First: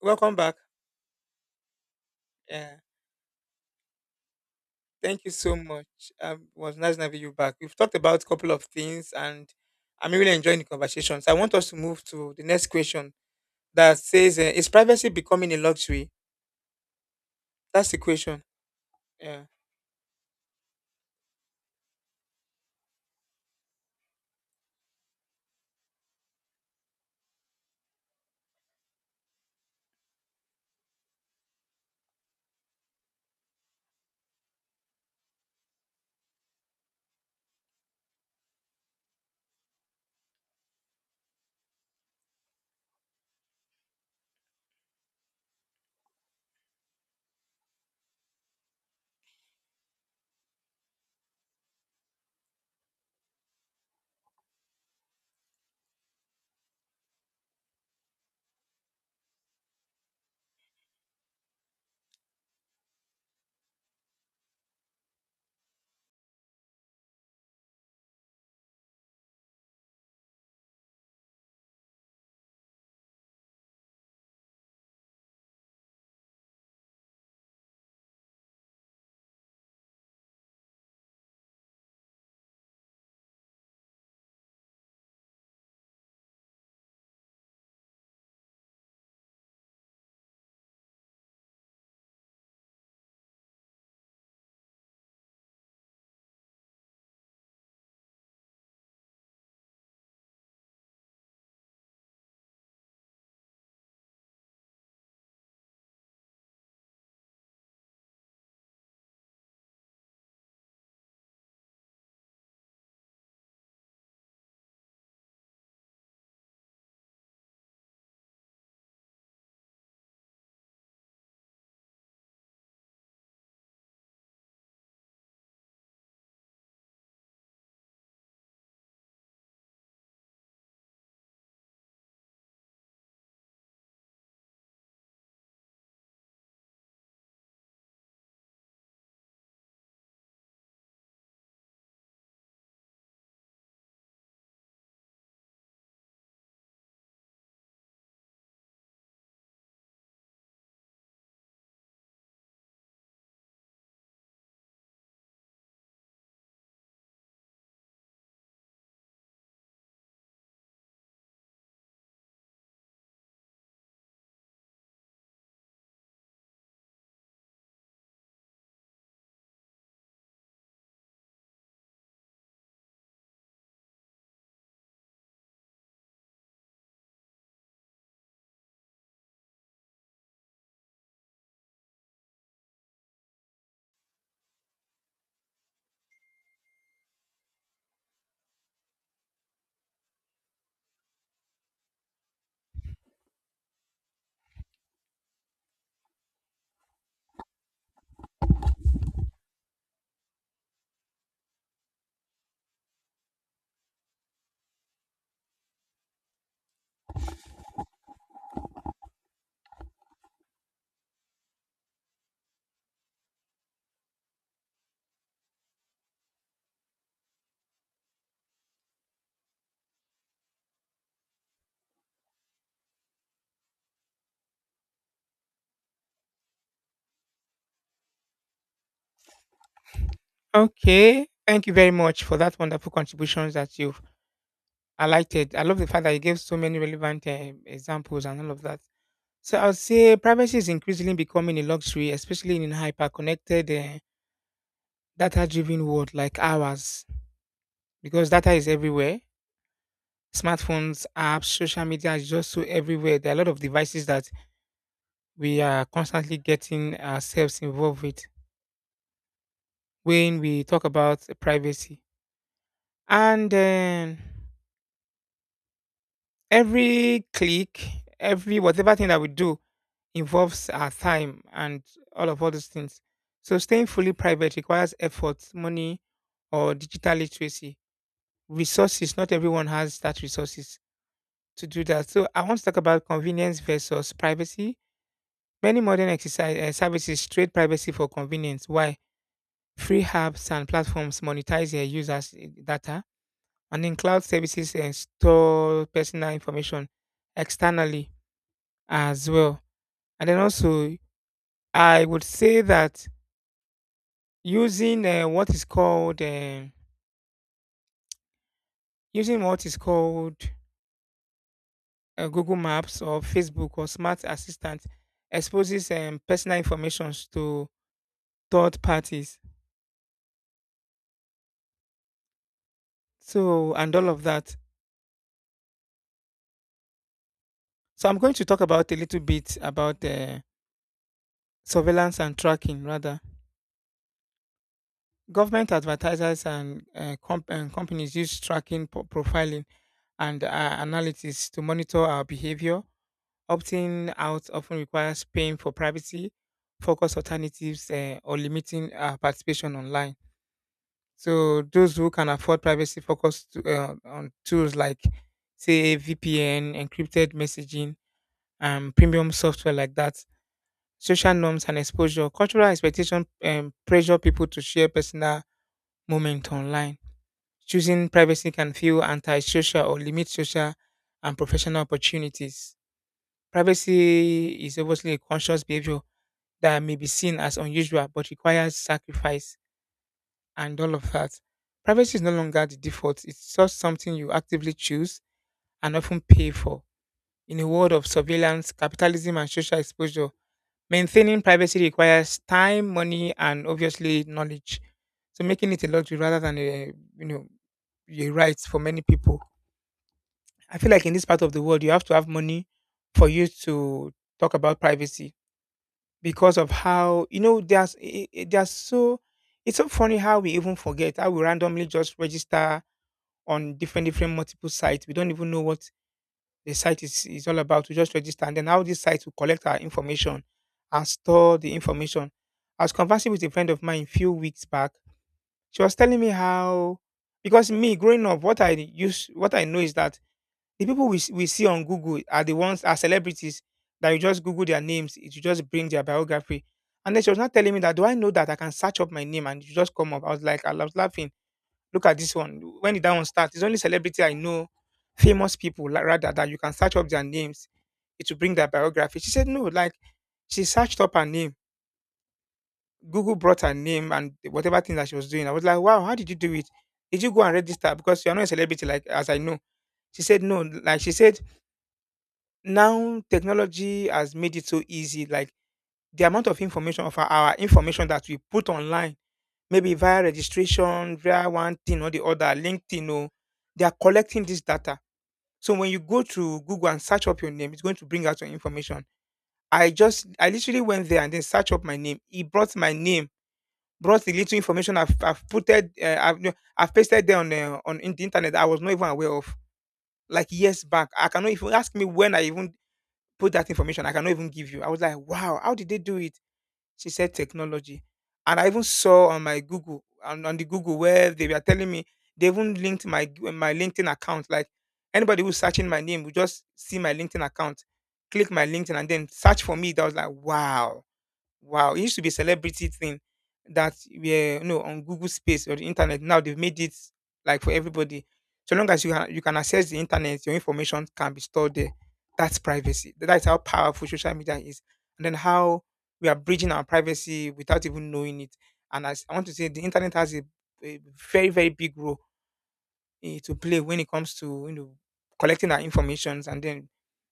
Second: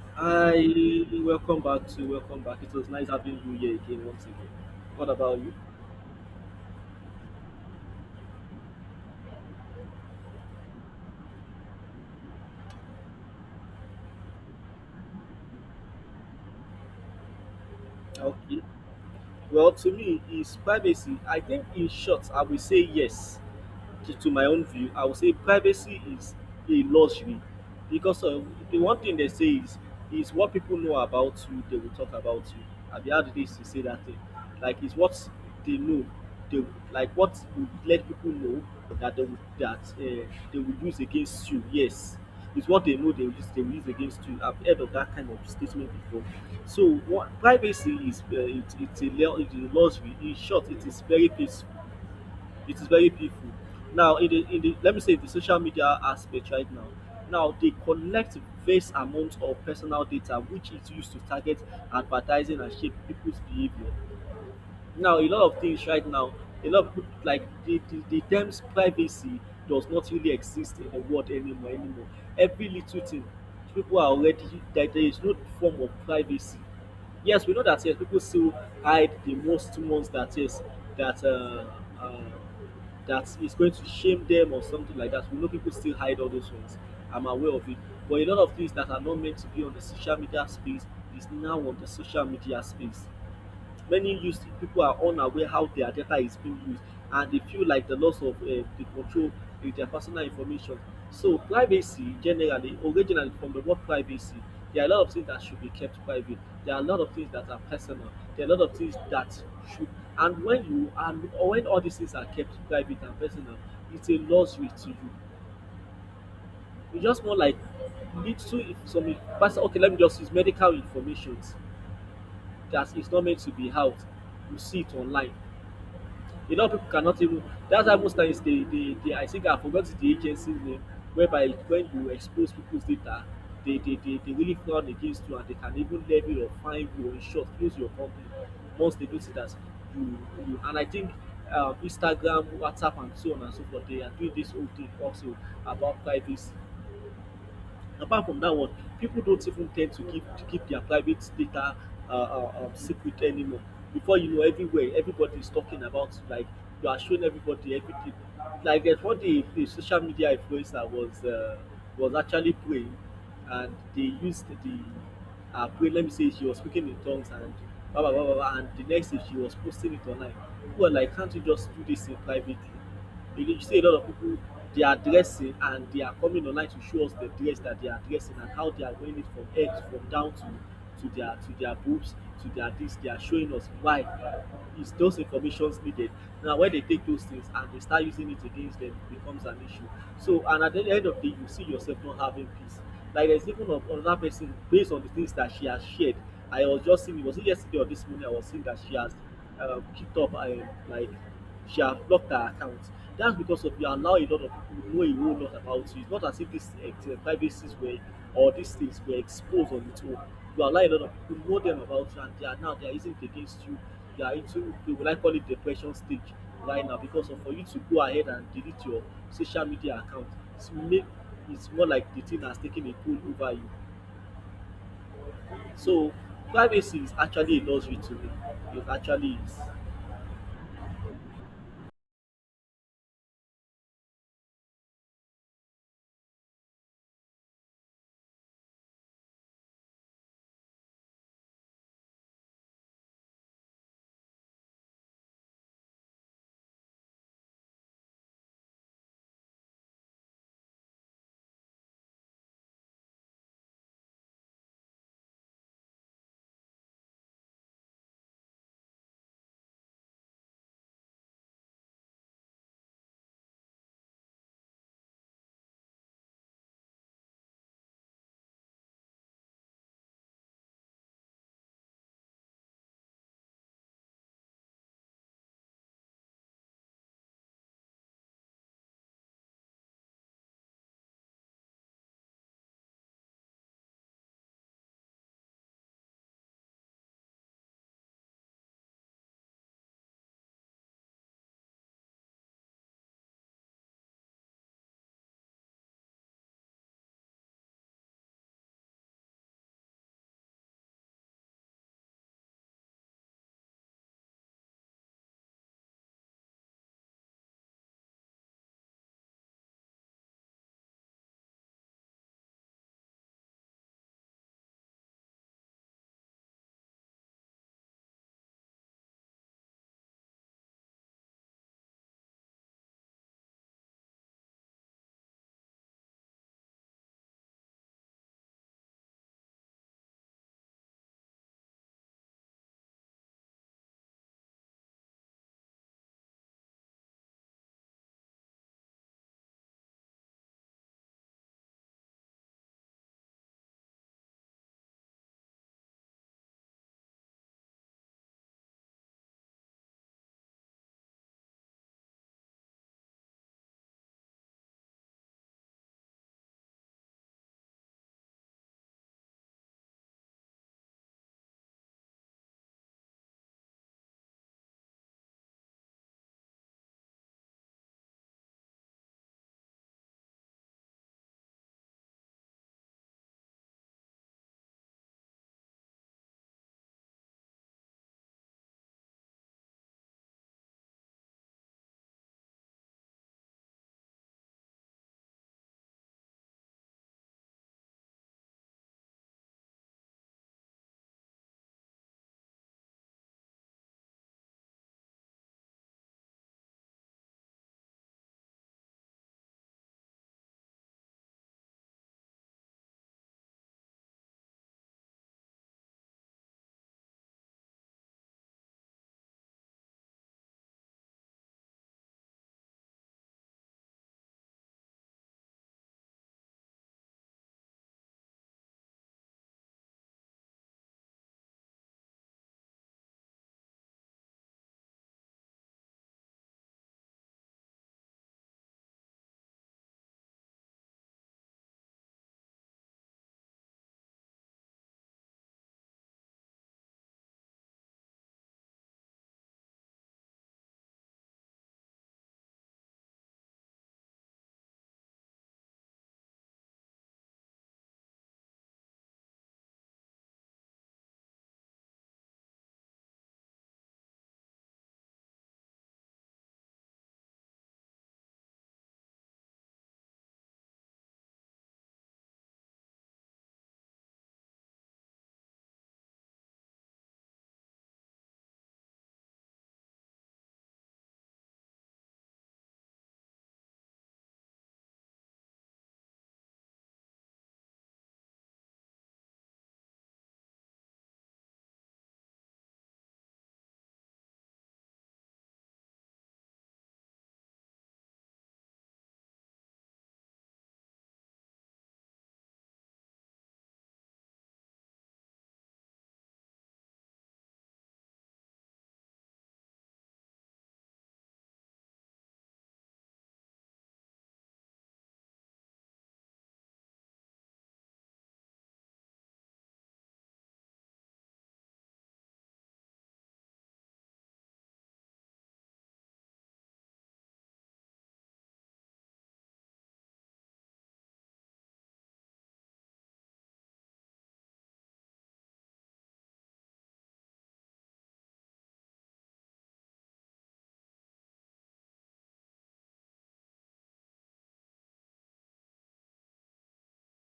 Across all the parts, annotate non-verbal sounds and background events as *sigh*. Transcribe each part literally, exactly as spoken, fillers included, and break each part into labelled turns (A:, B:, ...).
A: Welcome back.
B: Hi, welcome back to welcome back. It
A: Yeah,
B: was nice having you here again once again. What
A: thank you
B: about you?
A: so much. Um, it was nice having you back. We've talked about a couple of things, and I'm really enjoying the conversation. So I want us to move to the next question that says, uh, "Is privacy becoming a luxury?" That's the question.
B: Okay.
A: Yeah.
B: Well, to me, is privacy. I think in short, I will say yes. to, to my own view, I would say privacy is a luxury because of the one thing they say is is what people know about you, they will talk about you. Have you heard this to say that thing? Like it's what they know, they like what would let people know that they will, that uh, they will use against you. Yes, it's what they know they will use they will use against you. I've heard of that kind of statement before. So what privacy is uh, it, it's a lu- it's a luxury. In short, it is very peaceful, it is very painful now in the in the let me say the social media aspect right now. Now they collect vast amount of personal data which is used to target advertising and shape people's behavior. Now a lot of things right now, a lot of people like the the, the terms privacy does not really exist in the world anymore anymore Every little thing people are already that there is no form of privacy. Yes, we know that. Yes, people still hide the most ones that is that uh, uh, that is going to shame them or something like that. We know people still hide all those ones. I'm aware of it, but a lot of things that are not meant to be on the social media space is now on the social media space. Many youth people are unaware how their data is being used, and they feel like the loss of uh, the control in their personal information. So privacy generally, originally from the word privacy, there are a lot of things that should be kept private. There are a lot of things that are personal. There are a lot of things that should, and when you and when all these things are kept private and personal, it's a luxury to you. It's just more like little if some person, okay, let me just use medical information that is not meant to be out. You see it online. A lot of people cannot even. That's why most times they, they, they I think I forgot the agency's name, whereby when you expose people's data, they, they, they, they really frown against you, and they can even levy or fine you or in short close your company once they notice that you, you and I think um, Instagram, WhatsApp, and so on and so forth, they are doing this whole thing also about privacy. Apart from that one, people don't even tend to keep to keep their private data uh, uh, um, secret anymore. Before you know, everywhere everybody is talking about like you are showing everybody everything. Like there's what the, the social media influencer was uh, was actually praying, and they used the uh, prayer. Let me say she was speaking in tongues and blah blah blah blah, blah, and the next day she was posting it online. People were like, can't you just do this in privately? You see a lot of people, they are dressing and they are coming online to show us the dress that they are dressing and how they are wearing it from head from down to to their to their boobs to their this. They are showing us, why is those informations needed? Now when they take those things and they start using it against them, it becomes an issue. So and at the end of the day, you see yourself not having peace. Like there's even a- another person based on the things that she has shared. I was just seeing, was it yesterday or this morning, I was seeing that she has uh, kept up uh, like she had blocked her account. That's because of you allow a lot of people know a whole lot about you. It's not as if these uh, privacies were or these things were exposed on its own. You allow a lot of people know them about you, and they are now they are using it against you. They are into they will like call it depression stage right now because of for you to go ahead and delete your social media account. It's make it's more like the thing has taken a toll over you. So privacy is actually a luxury to me. It actually is.
A: Okay. Thank you very much for that wonderful contributions that you've highlighted. I love the fact that you gave so many relevant uh, examples and all of that. So I would say privacy is increasingly becoming a luxury, especially in a hyper-connected, uh, data-driven world like ours because data is everywhere. Smartphones, apps, social media is just so everywhere. There are a lot of devices that we are constantly getting ourselves involved with when we talk about privacy. And um, every click, every whatever thing that we do involves our time and all of all those things. So staying fully private requires effort, money, or digital literacy. Resources, not everyone has that resources to do that. So I want to talk about convenience versus privacy. Many modern exercise eh, services trade privacy for convenience, while free apps and platforms monetize their users' eh, data, and then cloud services eh, store personal information externally as well. And then also, I would say that using uh, what is called eh, using what is called uh, Google Maps or Facebook or smart assistant exposes um, personal information to third parties. So, and all of that. So I'm going to talk about a little bit about uh, surveillance and tracking, rather. Government advertisers and, uh, comp- and companies use tracking, po- profiling, and uh, analytics to monitor our behavior. Opting out often requires paying for privacy, focus alternatives, uh, or limiting our participation online. So those who can afford privacy focus to, uh, on tools like, say, V P N, encrypted messaging, and premium software like that. Social norms and exposure. Cultural expectation um, pressure people to share personal moments online. Choosing privacy can feel antisocial or limit social and professional opportunities. Privacy is obviously a conscious behavior that may be seen as unusual but requires sacrifice and all of that. Privacy is no longer the default, it's just something you actively choose and often pay for. In a world of surveillance, capitalism, and social exposure, maintaining privacy requires time, money, and obviously knowledge. So making it a luxury rather than a, you know a right for many people. I feel like in this part of the world, you have to have money for you to talk about privacy because of how, you know, there's i- i- there's so, it's so funny how we even forget how we randomly just register on different different multiple sites. We don't even know what the site is, is all about, to just register, and then how this site will collect our information and store the information. I was conversing with a friend of mine a few weeks back. She was telling me how, because me growing up, what I use what I know is that the people we, s- we see on Google are the ones are celebrities, that you just Google their names, it will just bring their biography. And then she was not telling me that, do I know that I can search up my name and it will just come up. I was like, I was laughing. Look at this one. When did that one start? It's only celebrity I know, famous people like, rather, that you can search up their names, it will bring that biography. She said, no, like she searched up her name. Google brought her name and whatever thing that she was doing. I was like, wow, how did you do it? Did you go and register? Because you're not a celebrity, like as I know. She said, no. Like she said, now technology has made it so easy. Like the amount of information of our, our information that we put online, maybe via registration, via one thing or the other, LinkedIn, or they are collecting this data. So when you go to Google and search up your name, it's going to bring out your information. I just I literally went there and then searched up my name. He brought my name, brought the little information I've I've putted, uh, I've no, I've pasted there on uh, on in the internet, that I was not even aware of, like years back. I cannot even, ask me when I even put that information, I cannot even give you. I was like, wow, how did they do it? She said technology, and I even saw on my Google, on, on the Google, where they were telling me they even linked my my LinkedIn account. Like anybody who's searching my name will just see my LinkedIn account, click my LinkedIn, and then search for me. That was like, wow. Wow, it used to be a celebrity thing that were, you know, on Google Space or the internet. Now they've made it like for everybody. So long as you ha- you can access the internet, your information can be stored there. That's privacy. That's how powerful social media is, and then how we are bridging our privacy without even knowing it. And as I want to say, the internet has a, a very very big role eh, to play when it comes to, you know, collecting our informations, and then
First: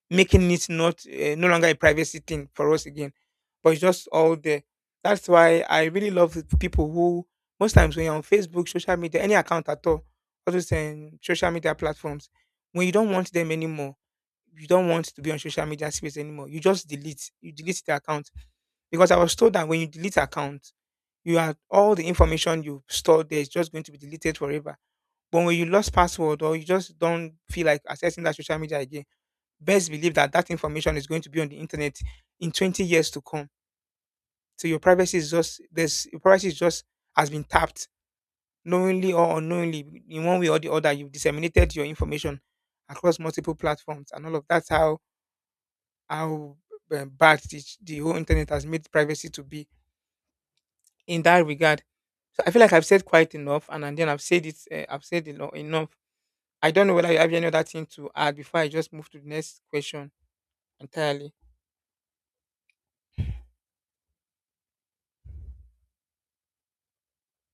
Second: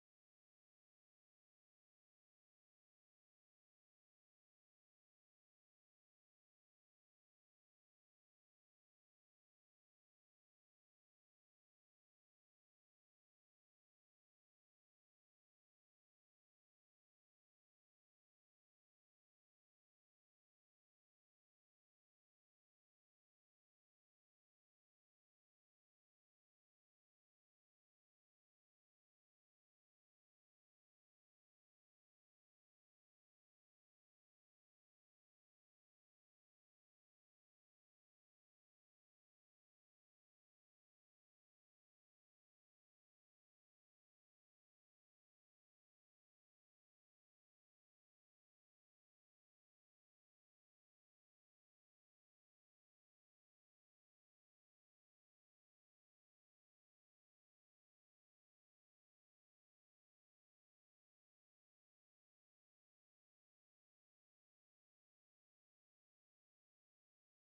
A: making it not uh, no longer a privacy thing for us again, but it's just all there. That's why I really love the people who, most times when you're on Facebook, social media, any account at all, other than social media platforms, when you don't want them anymore, you don't want to be on social media space anymore, you just delete, you delete the account. Because I was told that when you delete account, you have all the information you stored there is just going to be deleted forever. But when you lost password or you just don't feel like accessing that social media again, best believe that that information is going to be on the internet in twenty years to come. So your privacy is just, there's your privacy is just has been tapped, knowingly or unknowingly. In one way or the other, you've disseminated your information across multiple platforms and all of That's how, how um, bad the, the whole internet has made privacy to be in that regard. So I feel like I've said quite enough, and, and then I've said it. Uh, I've said eno- enough. I don't know whether you have any other thing to add before I just move to the next question entirely.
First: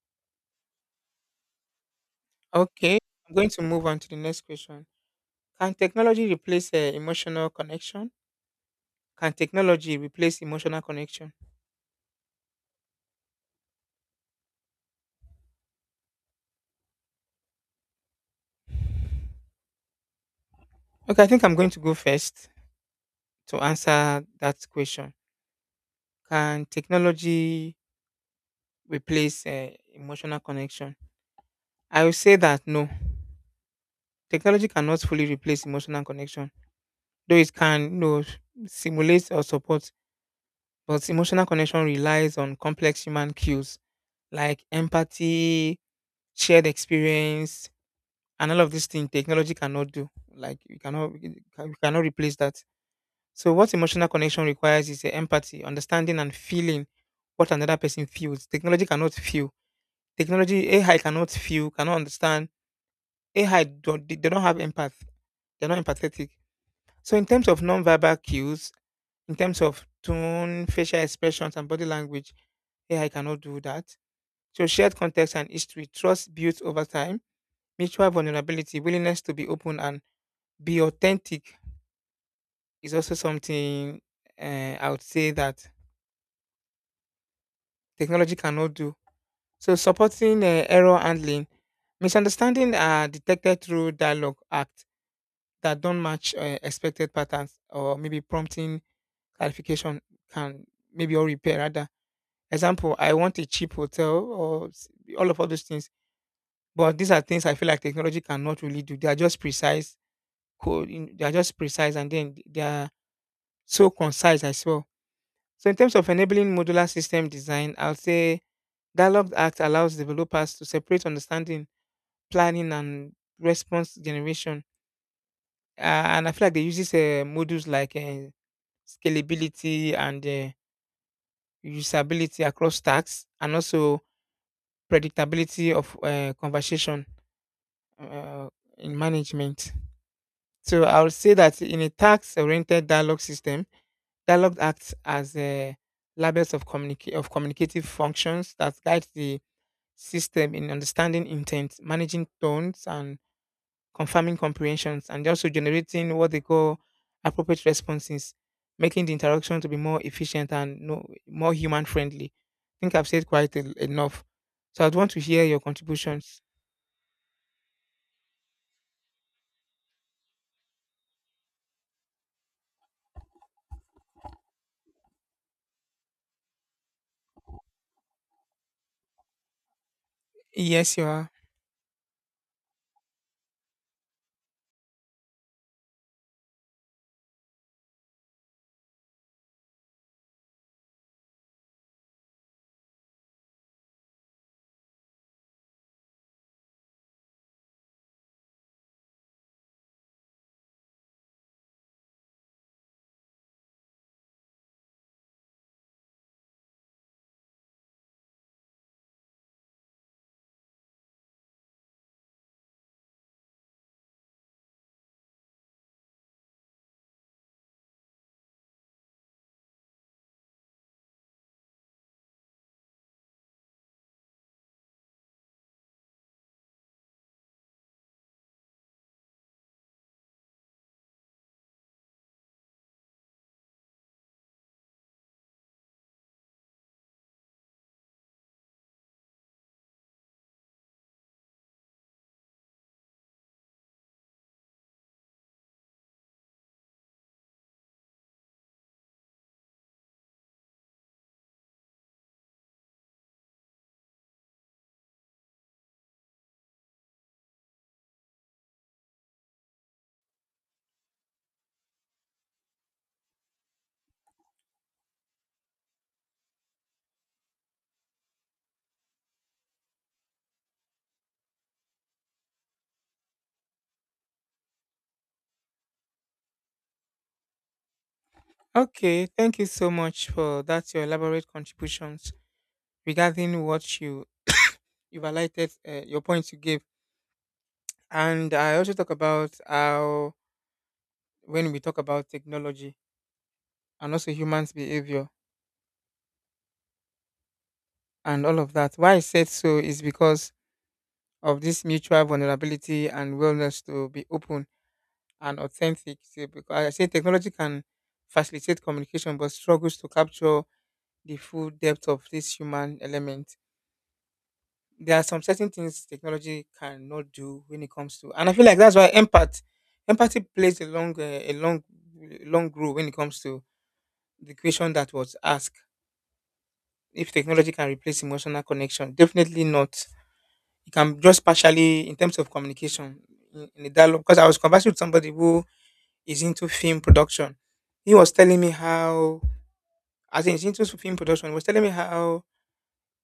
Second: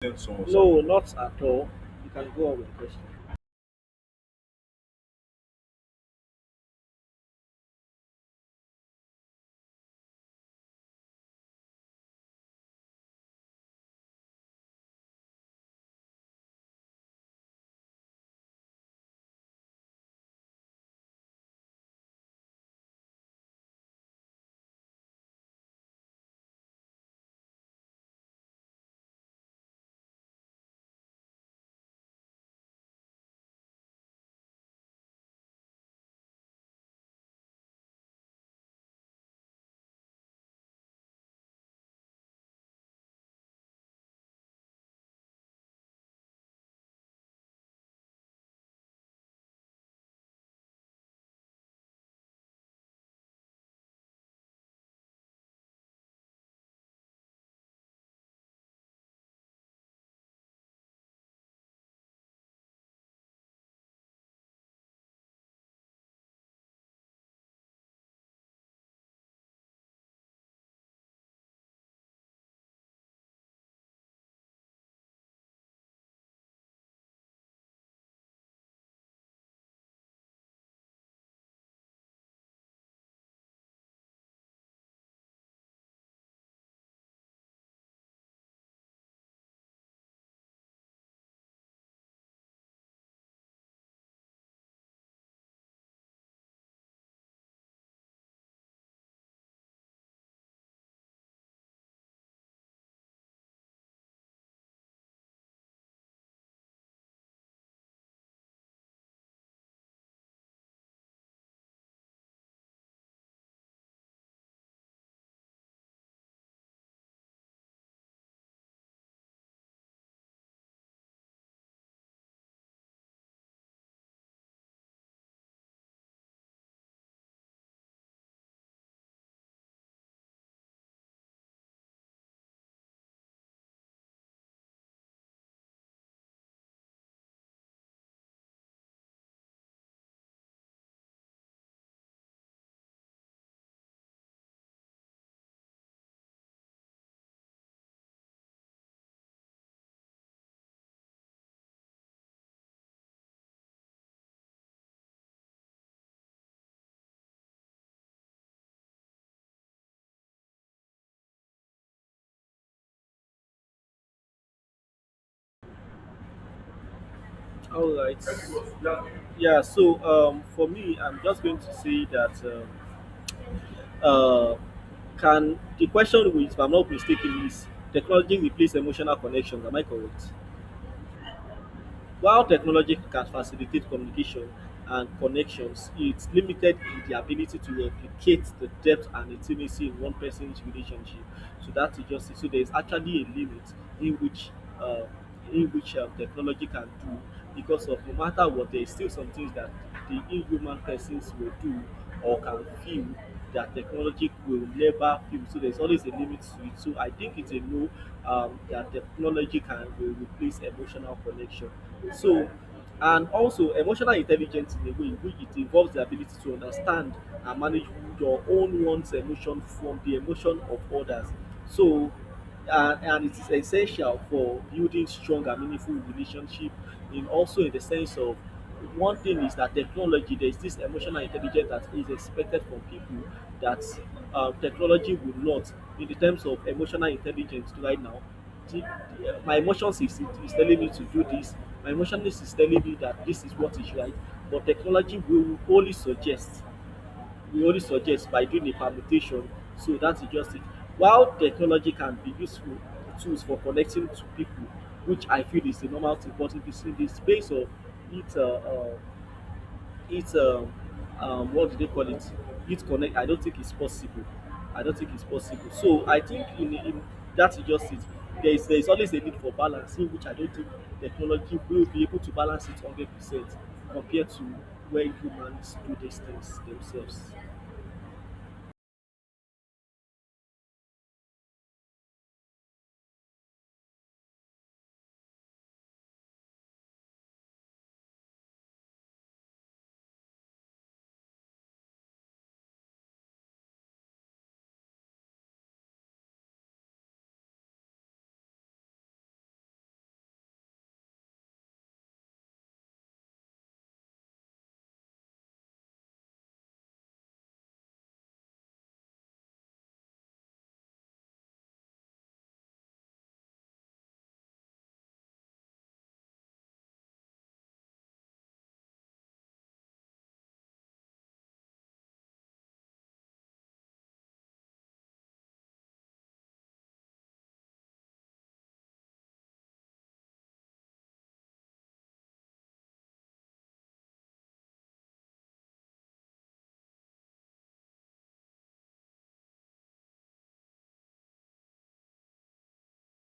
B: Tell someone no, not at all. You can go on with the
A: Okay,
B: question.
A: I'm going to move on to the next question. Can technology replace uh, emotional connection? Can technology replace emotional connection? Okay, I think I'm going to go first to answer that question. Can technology replace uh, emotional connection? I will say that no, technology cannot fully replace emotional connection, though it can, you know, simulate or support. But emotional connection relies on complex human cues like empathy, shared experience, and all of these things, technology cannot do. Like you cannot, you ca- you cannot replace that. So what emotional connection requires is uh, empathy, understanding, and feeling what another person feels. Technology cannot feel. Technology, AI cannot feel, cannot understand. AI don't, they they don't have empath, they're not empathetic. So in terms of non-verbal cues, in terms of tone, facial expressions, and body language, AI cannot do that. So shared context and history, trust built over time, mutual vulnerability, willingness to be open and be authentic is also something uh, I would say that technology cannot do. So supporting uh, error handling, misunderstanding are detected through dialogue act that don't match uh, expected patterns, or maybe prompting clarification can, maybe, or repair rather. Example, I want a cheap hotel or s- all of all those things. But these are things I feel like technology cannot really do. They are just precise, code, they are just precise, and then they are so concise as well. So in terms of enabling modular system design, I would say Dialogue Act allows developers to separate understanding, planning, and response generation. Uh, and I feel like they uses uh, modules like uh, scalability and uh, usability across tasks, and also predictability of uh, conversation uh, in management. So I would say that in a task-oriented dialogue system, Dialogue acts as a labels of communica- of communicative functions that guide the system in understanding intent, managing tones, and confirming comprehensions, and also generating what they call appropriate responses, making the interaction to be more efficient and, no, more human friendly. I think I've said quite en- enough. So I'd want to hear your contributions.
B: All right. Yeah. So um, for me, I'm just going to say that um, uh, can the question, which if I'm not mistaken, is technology replace emotional connections? Am I correct?
A: Yes, you are.
B: While technology can facilitate communication and connections, it's limited in the ability to replicate the depth and intimacy in one person's relationship. So that is just it. So there is actually a limit in which uh, in which um, technology can do because of no matter what, there is still some things that the inhuman persons will do or can feel that technology will never fill. So there's always a limit to it. So I think it's a no um, that technology can will replace emotional connection. So and also emotional intelligence in a way in which it involves the ability to understand and manage your own one's emotion from the emotion of others. So and, and it is essential for building strong and meaningful relationship in also in the sense of one thing is that technology there is this emotional intelligence that is expected from people that um, technology will not in the terms of emotional intelligence right now the, the, uh, my emotions is, is telling me to do this, my emotions is telling me that this is what is right, but technology will only suggest we only suggest by doing a permutation. So that is just it. While technology can be useful tools for connecting to people, which I feel is the normal thing, but if you see the space of it uh, uh, it um, um, what do they call it, it connect, I don't think it's possible. I don't think it's possible. So I think in, in that is just it. There is there is always a need for balancing, which I don't think technology will be able to balance it one hundred percent compared to when humans do these things themselves.
A: Okay, thank you so much for that, your elaborate contributions regarding what you, you've highlighted, uh, your points you gave. And I also talk about how, when we talk about technology, and also humans' behavior and all of that. Why I said so is because of this mutual vulnerability and willingness to be open and authentic. So because I say technology can facilitate communication but struggles to capture the full depth of this human element. There are some certain things technology cannot do when it comes to, and I feel like that's why empath empathy plays a long, uh, a long, long role when it comes to the question that was asked. If technology can replace emotional connection, definitely not, it can just partially in terms of communication in, in the dialogue because I was conversing with somebody who is into film production. He was telling me how, as in he's into film production, he was telling me how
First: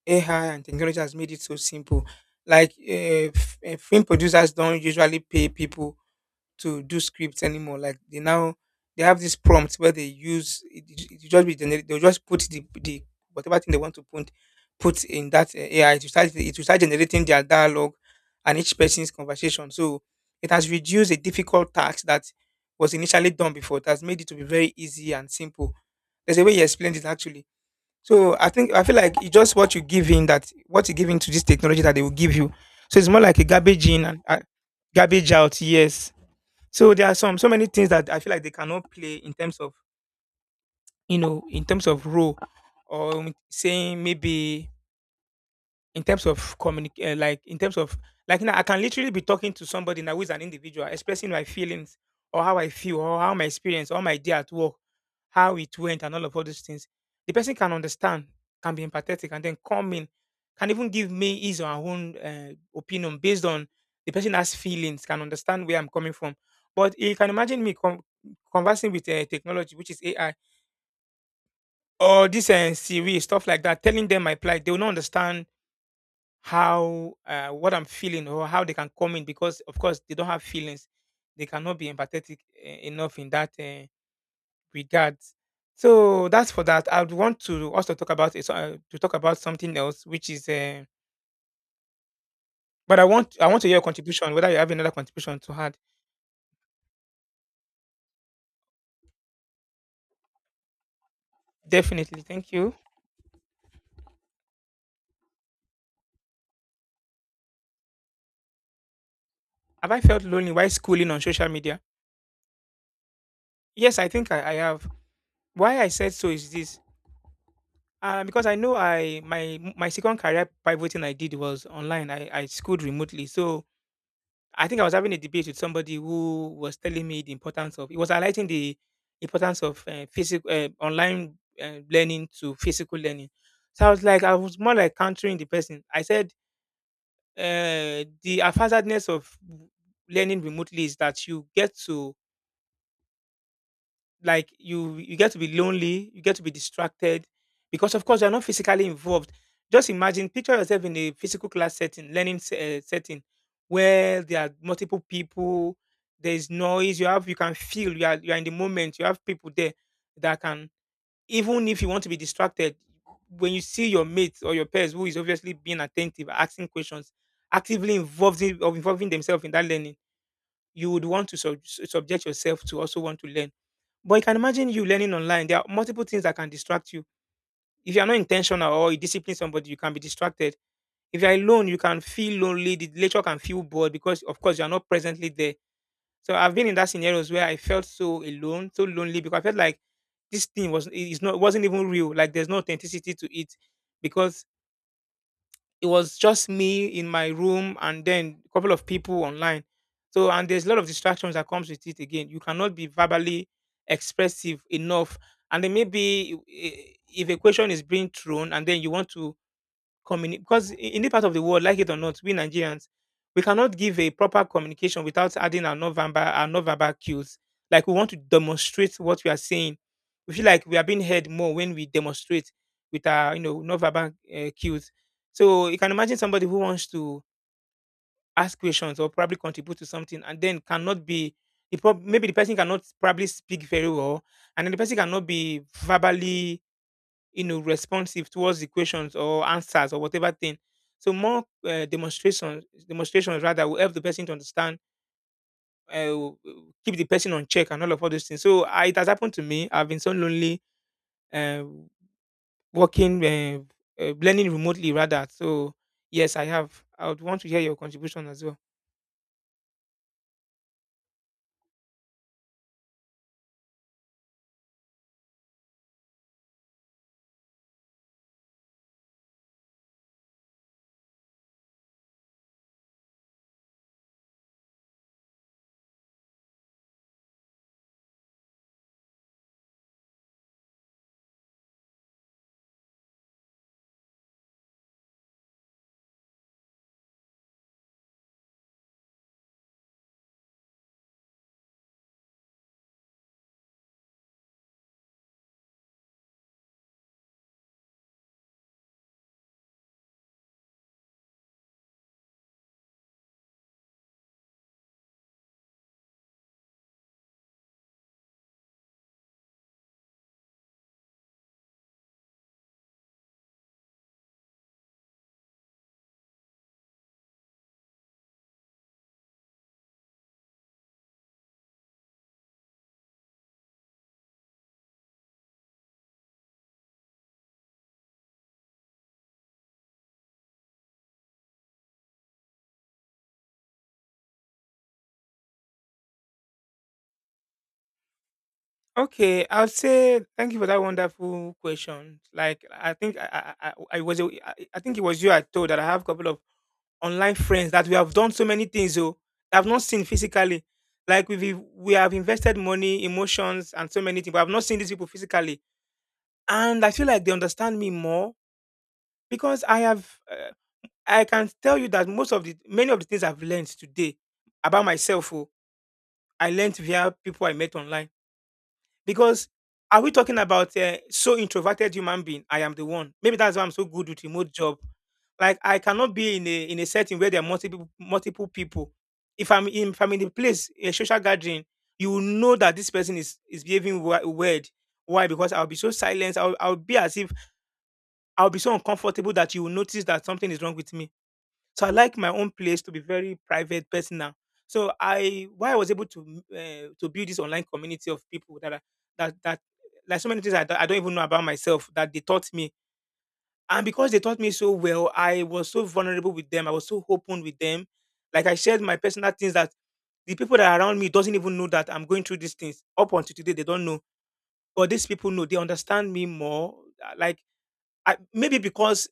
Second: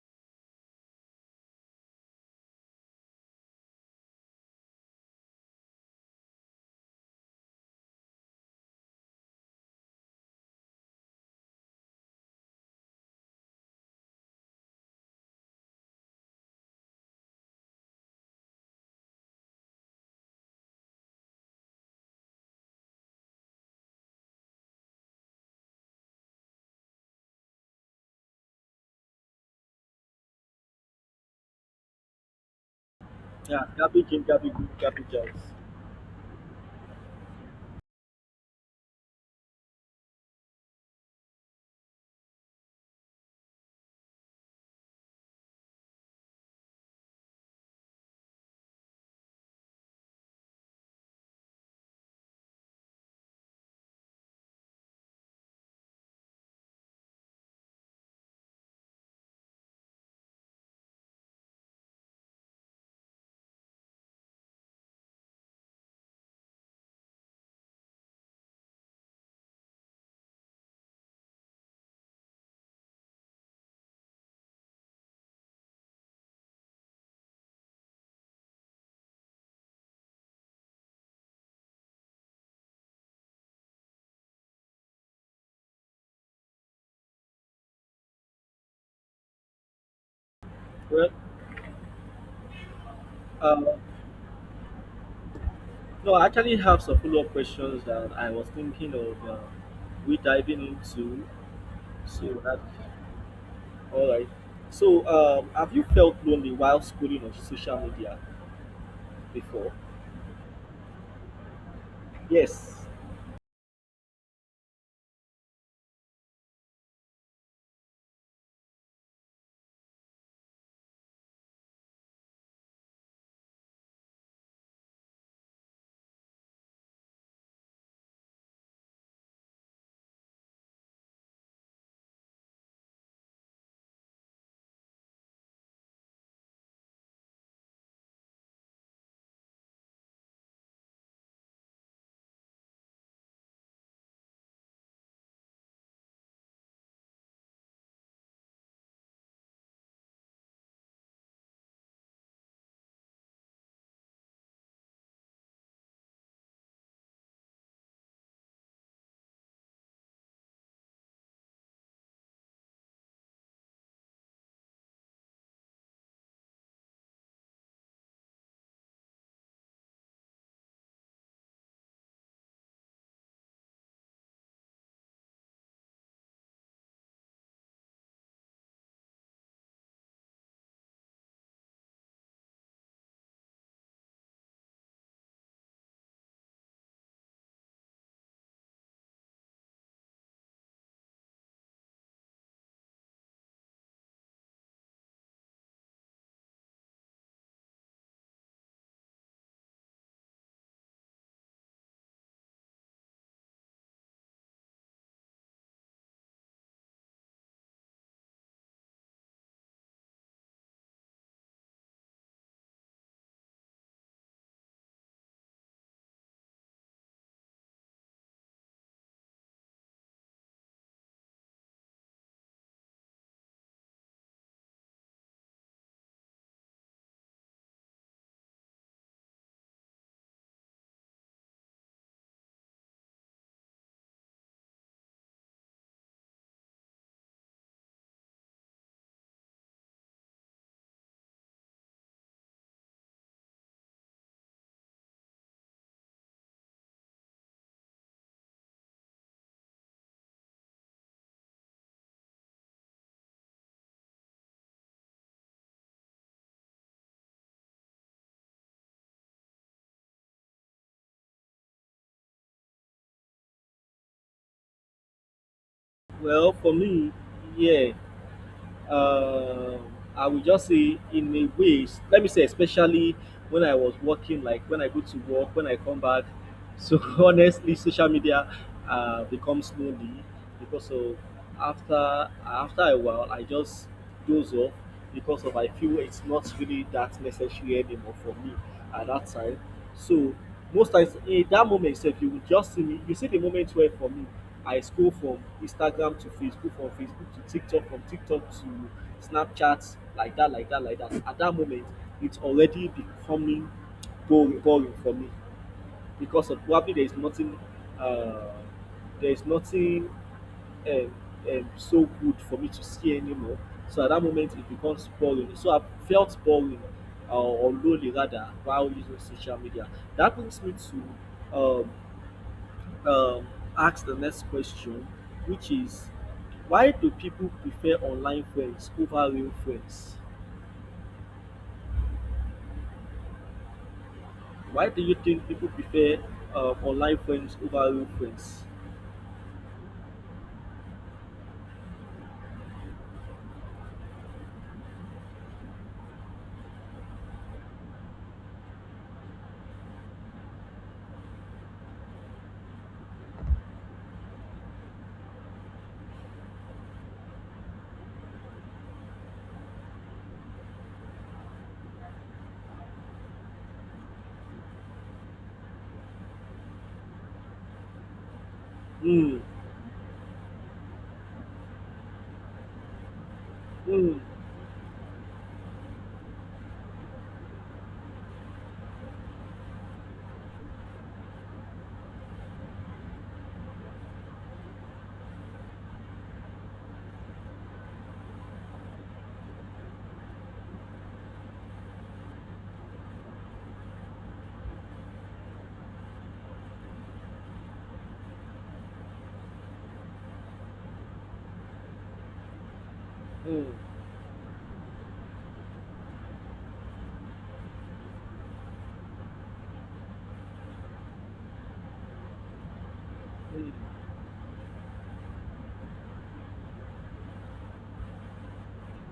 A: A I and technology has made it so simple. Like uh, f- uh, film producers don't usually pay people to do scripts anymore. Like they now they have this prompt where they use it, it it just be generated. They'll just put the the whatever thing they want to put put in that uh, A I. It will start it will start generating their dialogue and each person's conversation. So it has reduced a difficult task that was initially done before. It has made it to be very easy and simple. There's a way he explained it actually. So I think I feel like it's just what you give in, that what you give into this technology that they will give you. So it's more like a
B: Yeah,
A: garbage in
B: Gabby
A: and
B: Jim,
A: uh,
B: Gabby Good, Gabby
A: garbage
B: Jobs.
A: out. Yes, so there are some, so many things that I feel like they cannot play in terms of, you know in terms of role, or saying maybe in terms of communicate, like in terms of, like now, I can literally be talking to somebody now who is an individual, expressing my feelings or how I feel or how my experience or my day at work, how it went, and all of all those things. The person can understand, can be empathetic, and then come in, can even give me his or her own uh, opinion based on, the person has feelings, can understand where I'm coming from. But you can imagine me con conversing with uh, technology, which is A I, or this uh, Siri, stuff like that, telling them my plight. They will not understand how, uh, what I'm feeling or how they can come in because of course they don't have feelings. They cannot be empathetic uh, enough in that uh, regard. So that's for that. I'd want to also talk about it, uh, to talk about something else, which is. Uh,
B: Well,
A: but I want I want
B: um,
A: to hear your contribution. Whether you have another contribution to add,
B: no, I actually have some follow up questions that I was thinking of uh, we diving into.
A: definitely.
B: So,
A: Thank
B: that,
A: you.
B: all right. So, um, have you felt lonely while scrolling on social media before?
A: Have I felt lonely while schooling on social media?
B: Yes.
A: Yes, I think I, I have. Why I said so is this. Uh, because I know I, my my second career pivoting I did was online. I, I schooled remotely, so I think I was having a debate with somebody who was telling me the importance of. It was highlighting the importance of uh, physical, uh, online, uh, learning to physical learning. So I was like, I was more like countering the person. I said, uh, the haphazardness of learning remotely is that you get to, like you you get to be lonely, you get to be distracted because of course you're not physically involved. Just imagine, picture yourself in a physical class setting, learning se- eh, setting where there are multiple people, there is noise, you have, you can feel you are, you are in the moment, you have people there that can, even if you want to be distracted, when you see your mate or your peers who is obviously being attentive, asking questions, actively involved in, of involving themselves in that learning, you would want to sub- subject yourself to also want to learn, but you can imagine you learning online. There are multiple things that can distract you. If you are not intentional or you discipline somebody, you can be distracted. If you are alone, you can feel lonely. The lecture can feel bored because, of course, you are not presently there. So I've been in that scenarios where I felt so alone, so lonely because I felt like this thing was, it is not, wasn't even real. Like there's no authenticity to it because it was just me in my room and then a couple of people online. So, and there's a lot of distractions that comes with it again. You cannot be verbally expressive enough. And then maybe, i- i- if a question is being thrown and then you want to communi- because i- in the part of the world, like it or not, we Nigerians, we cannot give a proper communication without adding our non-verbal, our non-verbal cues. Like we want to demonstrate what we are saying. We feel like we are being heard more when we demonstrate with our, you know, non-verbal uh, cues. So you can imagine somebody who wants to ask questions or probably contribute to something and then cannot be, the prob- maybe the person cannot probably speak very well, and then the person cannot be verbally, you know responsive towards the questions or answers or whatever thing, so more uh, demonstrations demonstrations rather, will help the person to understand, uh, will- will keep the person on check and all of all those things. So I, it has happened to me. I've been so lonely uh, working uh, uh, learning remotely rather, so yes I have. I would want to hear your contribution as well.
B: Well, for me, yeah. uh, I will just say in a way, s- let me say, especially when I was working, like when I go to work, when I come back. So *laughs* honestly, social media uh, becomes lonely because of after after a while, I just doze off because of I feel it's not really that necessary anymore for me at that time. So most times in that moment itself, you will just see me. You see the moment where for me. I scroll from Instagram to Facebook, from Facebook to TikTok, from TikTok to Snapchat, like that, like that, like that. At that moment, it's already becoming boring, boring for me because of probably there is nothing, uh, there is nothing um, um, so good for me to see anymore. So at that moment, it becomes boring. So I felt boring uh, or lonely rather while using social media. That brings me to um, um, ask the next question, which is why do people prefer online friends over real friends? Why do you think people prefer um, online friends over real friends?
A: Okay, I'll say thank you for that wonderful question. Like I think I I, I I was a- I I think it was you I told that I have a couple of online friends that we have done so many things, oh, that I've not seen physically. Like we we have invested money, emotions, and so many things, but I've not seen these people physically, and I feel like they understand me more because I have, uh, I can tell you that most of the many of the things I've learned today about myself, oh, I learned via people I met online.
B: Hmm.
A: Because, are we talking about uh, so introverted human being? I am the one. Maybe that's why I'm so good
B: Hmm.
A: with remote job. Like I cannot be in a in a setting where there are multiple multiple people. If I'm in if I'm in a place, a social gathering, you will know that this person is is behaving wi- weird. Why? Because I'll be so silent. I'll I'll be as if, I'll be so uncomfortable that you will notice that something is wrong with me. So I like my own place to be very private, personal. So I, why I was able to uh, to build this online community of people that are, that that like so many things I, don't- I don't even know about myself that they taught me,
B: Hmm.
A: and because they taught me so well, I was so vulnerable with them. I was so open with them. Like I shared my personal things, that the people that are around me doesn't even know that I'm going through these things. Up until today, they don't know,
B: Hmm.
A: but these people know. They understand me more. uh, Like I, maybe because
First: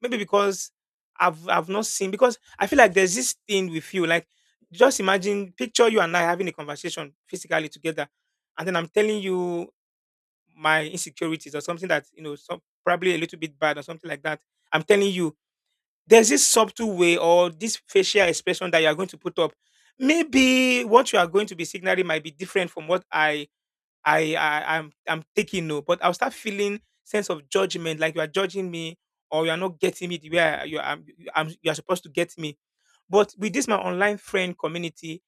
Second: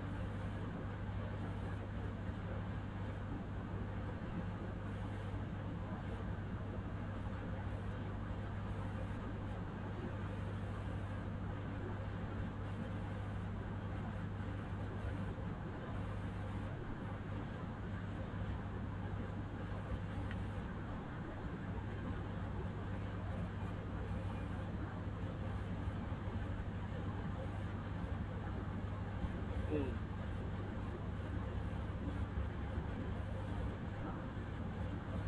A: maybe because I've, I've not seen, because I feel like there's this thing with you. Like just imagine, picture you and I having a conversation physically together, and then I'm telling you my insecurities or something that, you know, some, probably a little bit bad or something like that. I'm telling you, there's this subtle way or this facial expression that you are going to put up. Maybe what you are going to be signaling might be different from what I I, I I'm I'm taking. No, but I'll start feeling sense of judgment, like you are judging me or you are not
B: Hmm.
A: getting me the way I- you are you I'm, you are supposed to get me. But with this my online friend community,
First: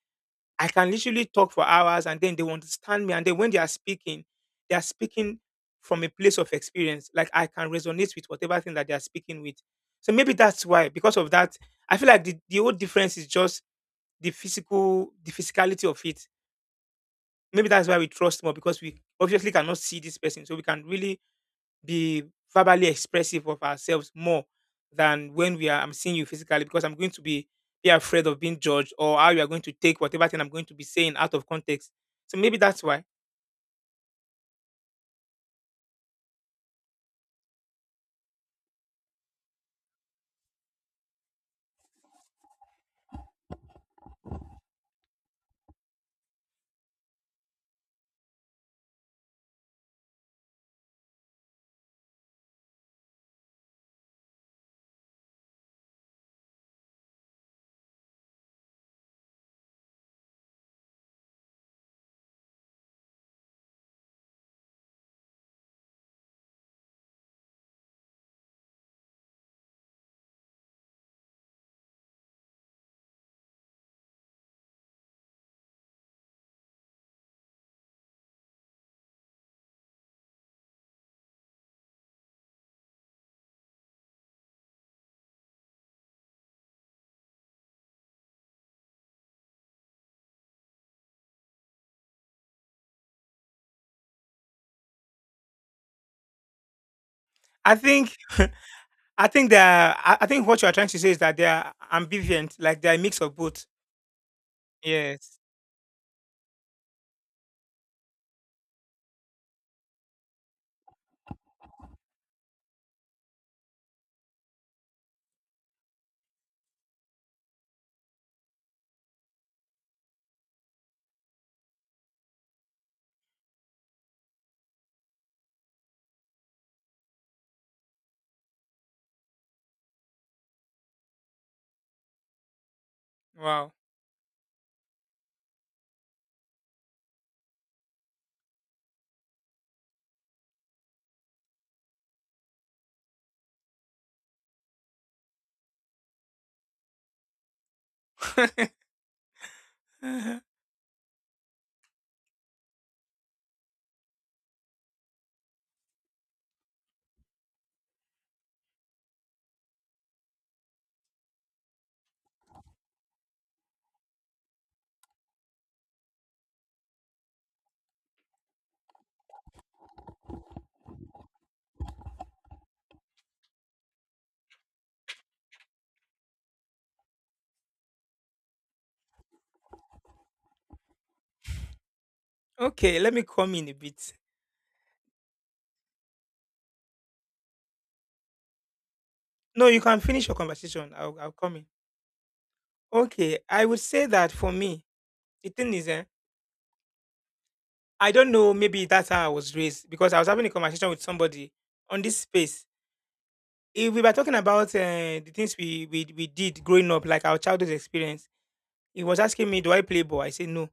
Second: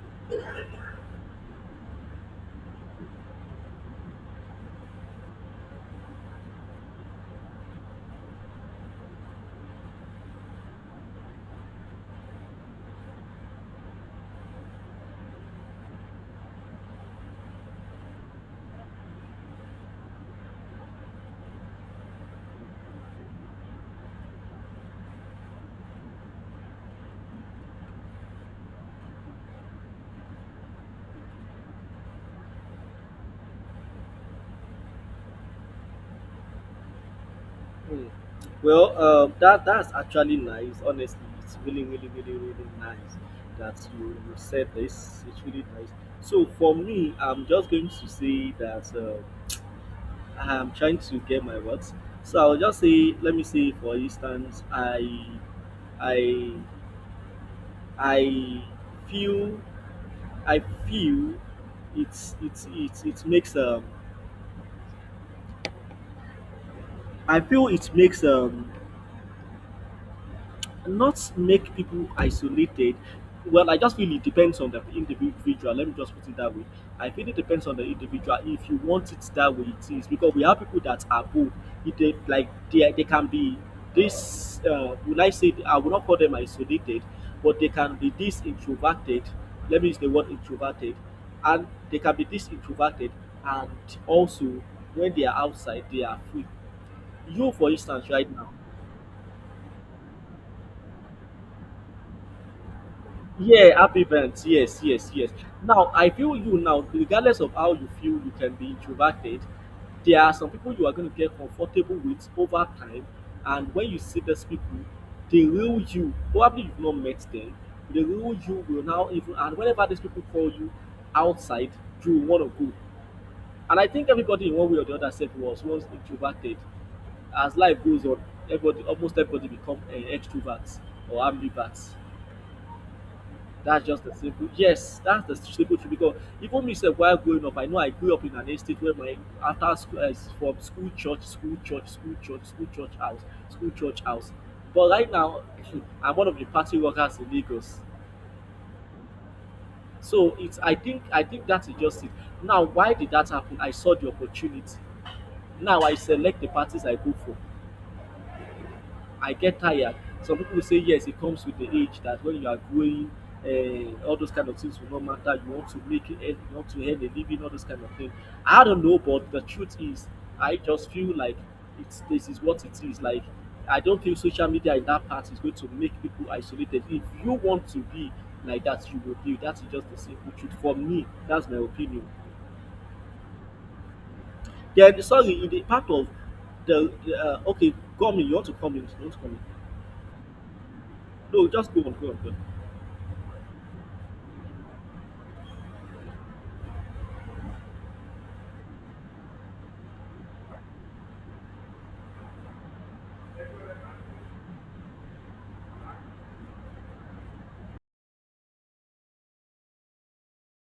A: I can literally talk for hours and then they will understand me. And then when they are speaking, they are speaking from a place of experience. Like I can resonate with whatever thing that they are speaking with. So maybe that's why, because of that, I feel like the, the whole difference is just the physical, the physicality of it. Maybe that's why we trust more because we obviously cannot see this person. So we can really be verbally expressive of ourselves more than when we are, I'm seeing you physically because I'm going to be be afraid of being judged or how you are going to take whatever thing I'm going to be saying out of context. So maybe that's why.
B: Hmm. Well, um, that that's actually nice. Honestly, it's really, really, really, really nice that you, you said this. It's really nice. So for me, I'm just going to say that. Um, I'm trying to get my words. So I'll just say, let me say, for instance, I, I, I feel, I feel, it's it's it's it makes um, I feel it makes um not make people isolated. Well, I just feel it depends on the individual. Let me just put it that way. I feel it depends on the individual. If you want it that way, it is because we have people that are both. If they like they, they can be this. Uh, when I say I will not call them isolated, but they can be this introverted. Let me use the word introverted, and they can be this introverted, and also when they are outside, they are free. You, for
A: I
B: instance,
A: think
B: right now
A: *laughs* I think there are, I I think what you are trying to say is that they are ambivalent, like they are a mix of both.
B: yeah, happy events. Yes, yes, yes.
A: Yes.
B: Now, I feel you now, regardless of how you feel you can be introverted, there are some people you are going to get comfortable with over time. And when you see those people, the real you, probably you've not met them, the real you will now even, and whenever these people call you outside, you want to go. And I think everybody in one way or the other said was once introverted. As life goes on, everybody, almost everybody become uh, extroverts or ambiverts.
A: Wow.
B: That's just the simple yes, that's the simple truth because even me sef while growing up, I know I grew up in an estate where my after school eh, from school church, school church, school church, school church house, school church house. But right now *laughs* I'm one of the party workers in Lagos.
A: *laughs*
B: So
A: Uh-huh.
B: it's I think I think that is just it. Now why did that happen? I saw the opportunity. Now I select the parties I go for. I get tired. Some people will say yes, it comes with the age that when you are growing, uh, all those kind of things will not matter. You want to make it, you want to earn a living, all those kind of things. I don't know, but the truth is, I just feel like it's this is what it is. Like I don't feel social media in that part is going to make people isolated. If you want to be like that, you will be. That is just the simple truth for me. That's my opinion.
A: Okay, let me come in a bit.
B: Then sorry, in the part of the the, uh, okay, come in. You want to come in? You want to come in?
A: No, you can finish your conversation. I'll, I'll
B: No,
A: come in.
B: just go on, go on, go on.
A: Okay, I would say that for me, the thing is, eh, I don't know. Maybe that's how I was raised because I was having a conversation with somebody on this space. If we were talking about uh, the things we, we we did growing up, like our childhood experience, he was asking me, "Do I play ball?" I said no.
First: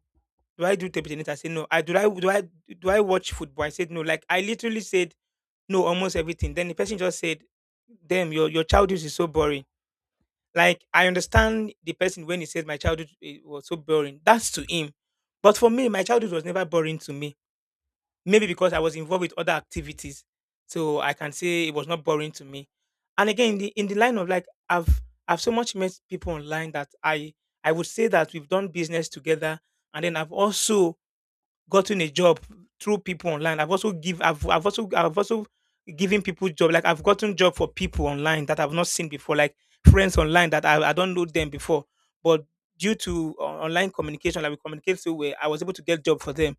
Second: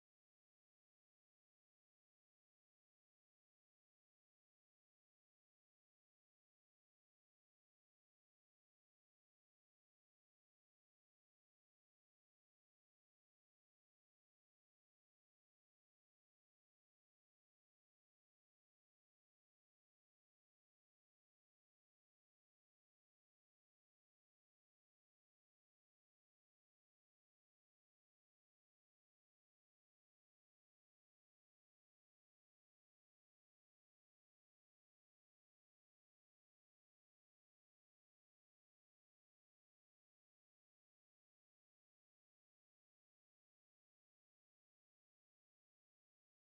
A: Do I do table tennis? I said no. I do I do I do I watch football? I said no. Like I literally said no almost everything. Then the person just said, "Damn, your your childhood is so boring." Like I understand the person when he says, my childhood eh, was so boring. That's to him, but for me, my childhood was never boring to me. Maybe because I was involved with other activities, so I can say it was not boring to me. And again, in the in the line of like I've I've so much met people online that I I would say that we've done business together, and then I've also gotten a job through people online. I've also give I've I've also I've also given people job. Like I've gotten job for people online that I've not seen before, like friends online that I, I don't know them before, but due to on- online communication, like we communicate so well, I was able to get job for them.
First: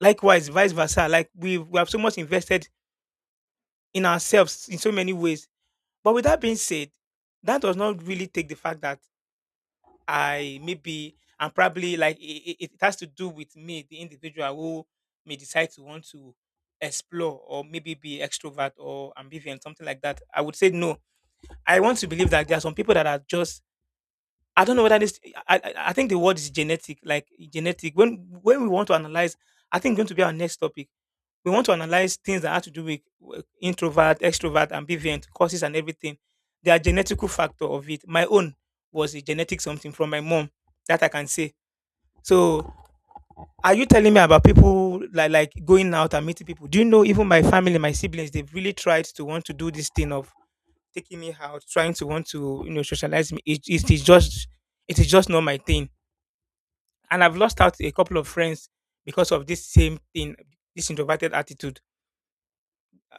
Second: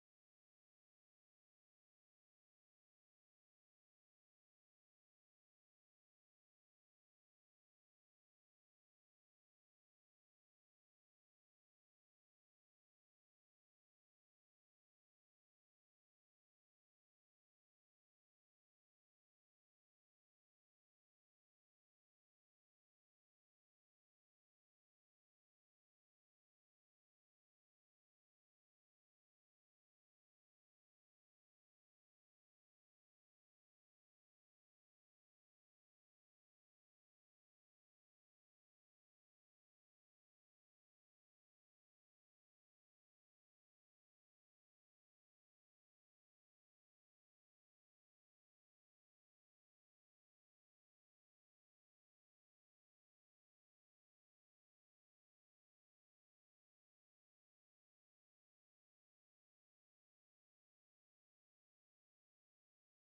A: Likewise, vice versa. Like we we have so much invested in ourselves in so many ways. But with that being said, that does not really take the fact that I maybe and probably like it, it has to do with me, the individual who may decide to want to explore or maybe be extrovert or ambivalent, something like that. I would say no. I want to believe that there are some people that are just I don't know whether this I, I I think the word is genetic, like genetic. When when we want to analyze, I think going to be our next topic we want to analyze things that have to do with with introvert, extrovert, ambivient, causes and everything. There are genetical factor of it. My own was a genetic something from my mom that I can say. So are you telling me about people like like going out and meeting people? Do you know even my family, my siblings, they've really tried to want to do this thing of taking me out, trying to want to, you know, socialize me. It, it is just it is just not my thing. And I've lost out a couple of friends because of this same thing, this introverted attitude.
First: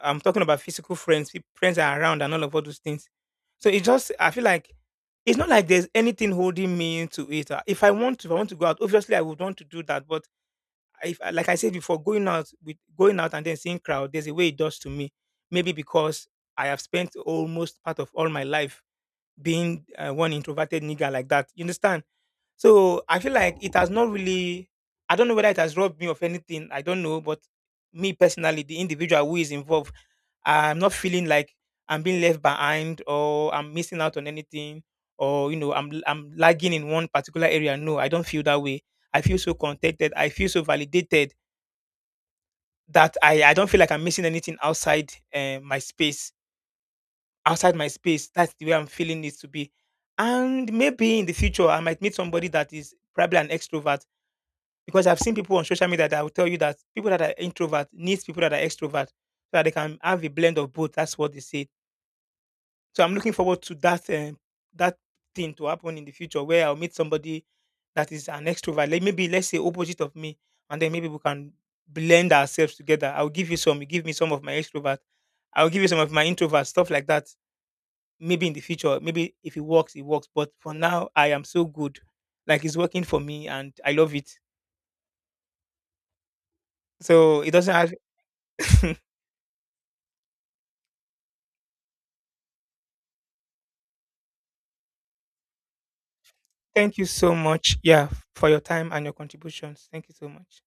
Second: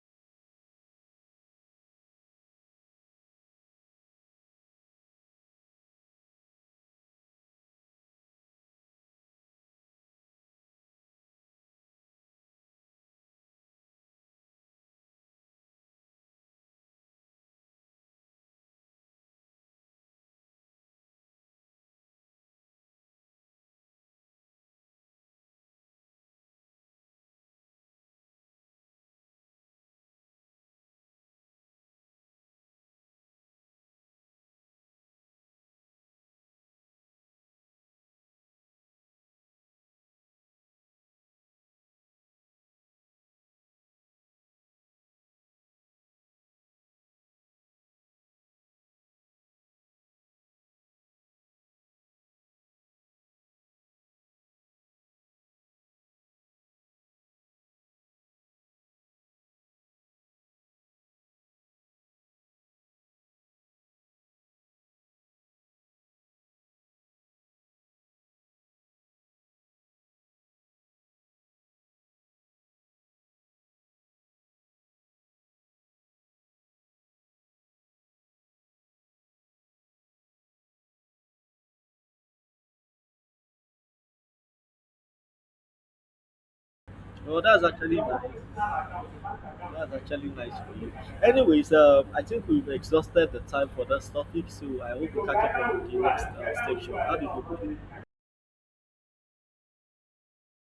A: I'm talking about physical friends, peop- friends are around and all of all those things. So it just I feel like it's not like there's anything holding me into it. Uh, If I want to, if I want to go out, obviously I would want to do that. But if, uh, like I said before, going out with going out and then seeing crowd, there's a way it does to me. Maybe because I have spent almost part of all my life being uh, one introverted nigga like that. You understand? So I feel like it has not really. I don't know whether it has robbed me of anything. I don't know, but me personally, the individual who is involved I'm not feeling like I'm being left behind or I'm missing out on anything or you know I'm i I'm lagging in one particular area. No, I don't feel that way. I feel so contented. I feel so validated that I I don't feel like I'm missing anything outside uh, my space. Outside my space, that's the way I'm feeling it to be. And maybe in the future, I might meet somebody that is probably an extrovert because I've seen people on social media that will tell you that people that are introvert needs people that are extrovert so that they can have a blend of both. That's what they say. So I'm looking forward to that um, that thing to happen in the future where I'll meet somebody that is an extrovert, like maybe let's say opposite of me, and then maybe we can blend ourselves together. I'll give you some, you give me some of my extrovert, I'll give you some of my introvert, stuff like that. Maybe in the future, maybe if it works, it works. But for now, I am so good, like it's working for me, and I love it. So
B: Well,
A: it
B: that's
A: doesn't have.
B: actually nice.
A: *laughs*
B: That's actually nice for you. Anyways, um, I think we've exhausted the time for this topic, so I hope we catch up on the next uh, station.
A: Thank you
B: How do
A: so
B: you
A: much,
B: go?
A: yeah, for your time and your contributions. Thank you so much.